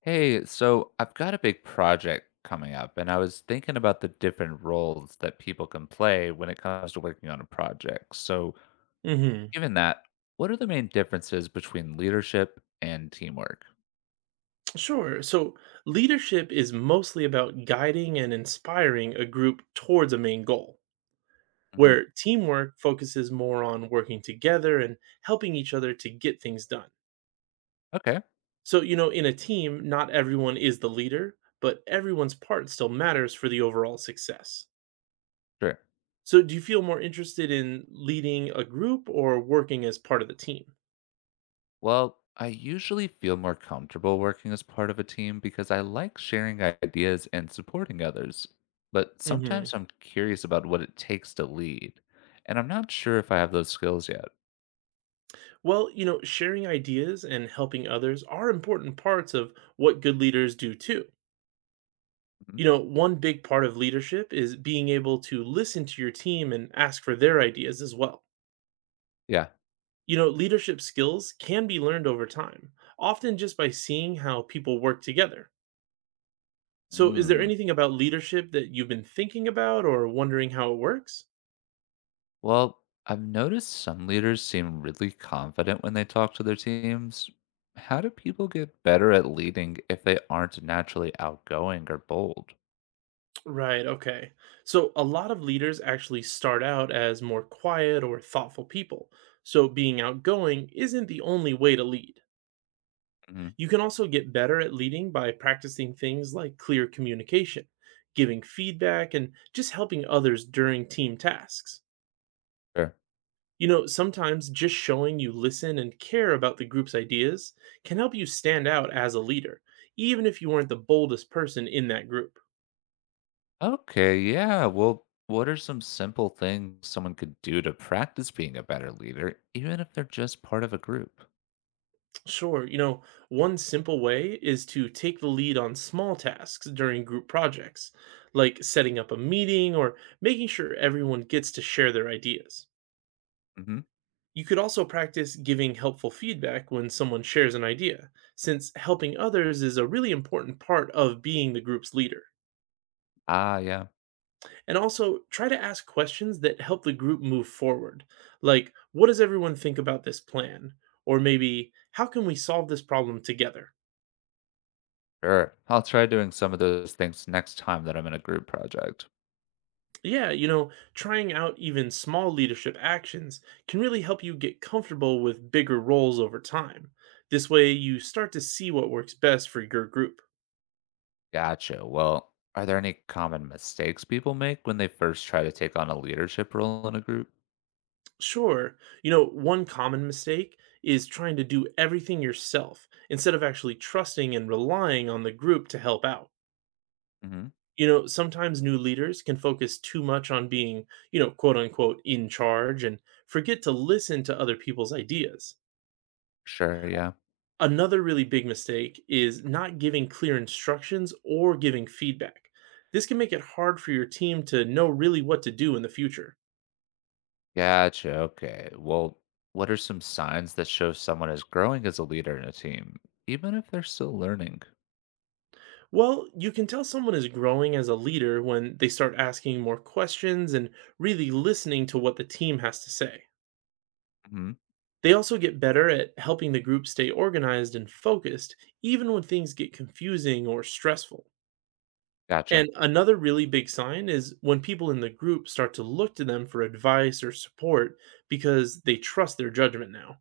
Hey, so I've got a big project coming up, and I was thinking about the different roles that people can play when it comes to working on a project. So, Hmm. given that, what are the main differences between leadership and teamwork? Sure. So leadership is mostly about guiding and inspiring a group towards a main goal, Hmm. where teamwork focuses more on working together and helping each other to get things done. Okay, So, in a team, not everyone is the leader, but everyone's part still matters for the overall success. sure. So, do you feel more interested in leading a group or working as part of the team? Well, I usually feel more comfortable working as part of a team because I like sharing ideas and supporting others. But Hmm. sometimes I'm curious about what it takes to lead, and I'm not sure if I have those skills yet. Well, sharing ideas and helping others are important parts of what good leaders do too. Mhm. One big part of leadership is being able to listen to your team and ask for their ideas as well. Yeah. Leadership skills can be learned over time, often just by seeing how people work together. So, is there Mm. anything about leadership that you've been thinking about or wondering how it works? Well, I've noticed some leaders seem really confident when they talk to their teams. How do people get better at leading if they aren't naturally outgoing or bold? Right, okay. So, a lot of leaders actually start out as more quiet or thoughtful people. So, being outgoing isn't the only way to lead. Hmm. You can also get better at leading by practicing things like clear communication, giving feedback, and just helping others during team tasks. Sure. You know, sometimes just showing you listen and care about the group's ideas can help you stand out as a leader, even if you weren't the boldest person in that group. Okay, yeah. Well, what are some simple things someone could do to practice being a better leader, even if they're just part of a group? Sure, one simple way is to take the lead on small tasks during group projects, like setting up a meeting or making sure everyone gets to share their ideas. Hmm. You could also practice giving helpful feedback when someone shares an idea, since helping others is a really important part of being the group's leader. Ah, yeah, And also, try to ask questions that help the group move forward, like, what does everyone think about this plan? Or maybe, how can we solve this problem together? sure. I'll try doing some of those things next time that I'm in a group project. Yeah, trying out even small leadership actions can really help you get comfortable with bigger roles over time. This way, you start to see what works best for your group. Gotcha. Well, are there any common mistakes people make when they first try to take on a leadership role in a group? Sure. One common mistake is trying to do everything yourself instead of actually trusting and relying on the group to help out. Hmm. You know, sometimes new leaders can focus too much on being, quote unquote, in charge and forget to listen to other people's ideas. Sure, yeah. Another really big mistake is not giving clear instructions or giving feedback. This can make it hard for your team to know really what to do in the future. Gotcha. Okay. Well, what are some signs that show someone is growing as a leader in a team, even if they're still learning? Well, you can tell someone is growing as a leader when they start asking more questions and really listening to what the team has to say. Hmm. They also get better at helping the group stay organized and focused, even when things get confusing or stressful. Gotcha. And another really big sign is when people in the group start to look to them for advice or support because they trust their judgment now.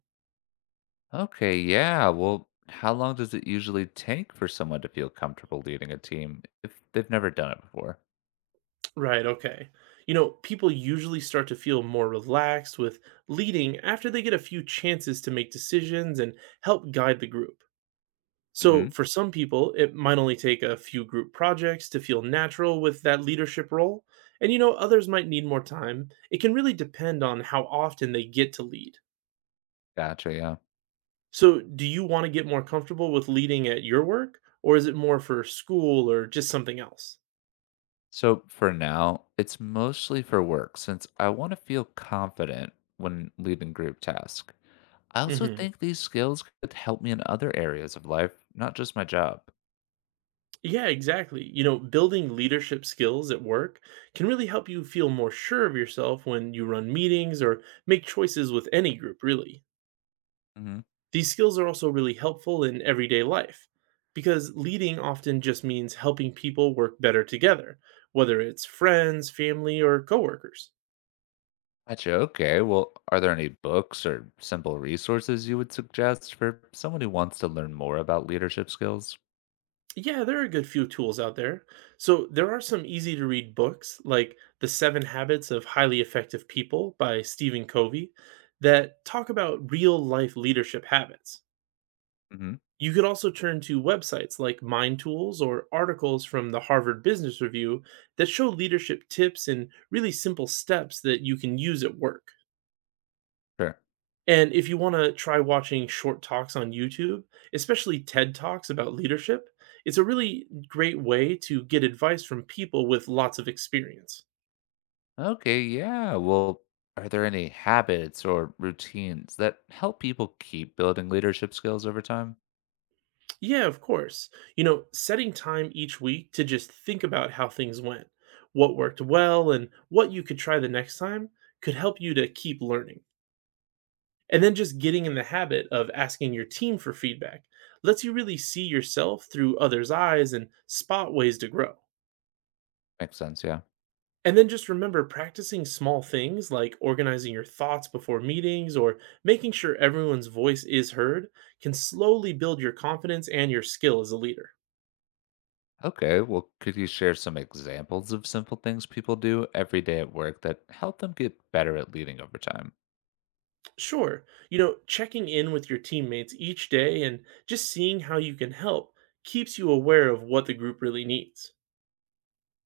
Okay, yeah. Well, how long does it usually take for someone to feel comfortable leading a team if they've never done it before? Right, okay. People usually start to feel more relaxed with leading after they get a few chances to make decisions and help guide the group. So, Hmm. for some people, it might only take a few group projects to feel natural with that leadership role. And, others might need more time. It can really depend on how often they get to lead. Gotcha, yeah. So, do you want to get more comfortable with leading at your work, or is it more for school or just something else? So for now, it's mostly for work since I want to feel confident when leading group tasks. I Mm also hmm. think these skills could help me in other areas of life, not just my job. Yeah, exactly. Building leadership skills at work can really help you feel more sure of yourself when you run meetings or make choices with any group, really. Hmm. These skills are also really helpful in everyday life because leading often just means helping people work better together, whether it's friends, family, or coworkers. Gotcha. Okay. Well, are there any books or simple resources you would suggest for someone who wants to learn more about leadership skills? Yeah, there are a good few tools out there. So there are some easy to read books like The Seven Habits of Highly Effective People by Stephen Covey that talk about real life leadership habits. Hmm. You could also turn to websites like Mind Tools or articles from the Harvard Business Review that show leadership tips and really simple steps that you can use at work. Sure. And if you want to try watching short talks on YouTube, especially TED Talks about leadership, it's a really great way to get advice from people with lots of experience. Okay. Yeah. Well, are there any habits or routines that help people keep building leadership skills over time? Yeah, of course. Setting time each week to just think about how things went, what worked well, and what you could try the next time could help you to keep learning. And then just getting in the habit of asking your team for feedback lets you really see yourself through others' eyes and spot ways to grow. Makes sense. Yeah. And then just remember practicing small things like organizing your thoughts before meetings or making sure everyone's voice is heard can slowly build your confidence and your skill as a leader. Okay, well, could you share some examples of simple things people do every day at work that help them get better at leading over time? Sure, checking in with your teammates each day and just seeing how you can help keeps you aware of what the group really needs.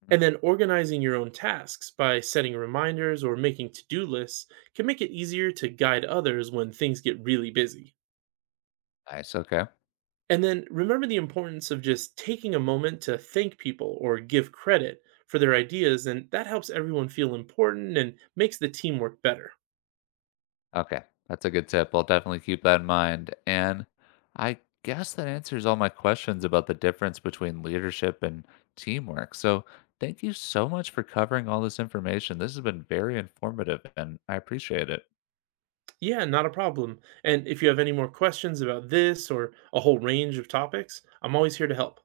Mhm. And then organizing your own tasks by setting reminders or making to do lists can make it easier to guide others when things get really busy. Nice. Okay. And then remember the importance of just taking a moment to thank people or give credit for their ideas, and that helps everyone feel important and makes the teamwork better. Okay. That's a good tip. I'll definitely keep that in mind. And I guess that answers all my questions about the difference between leadership and teamwork. So thank you so much for covering all this information. This has been very informative and I appreciate it. Yeah, not a problem. And if you have any more questions about this or a whole range of topics, I'm always here to help.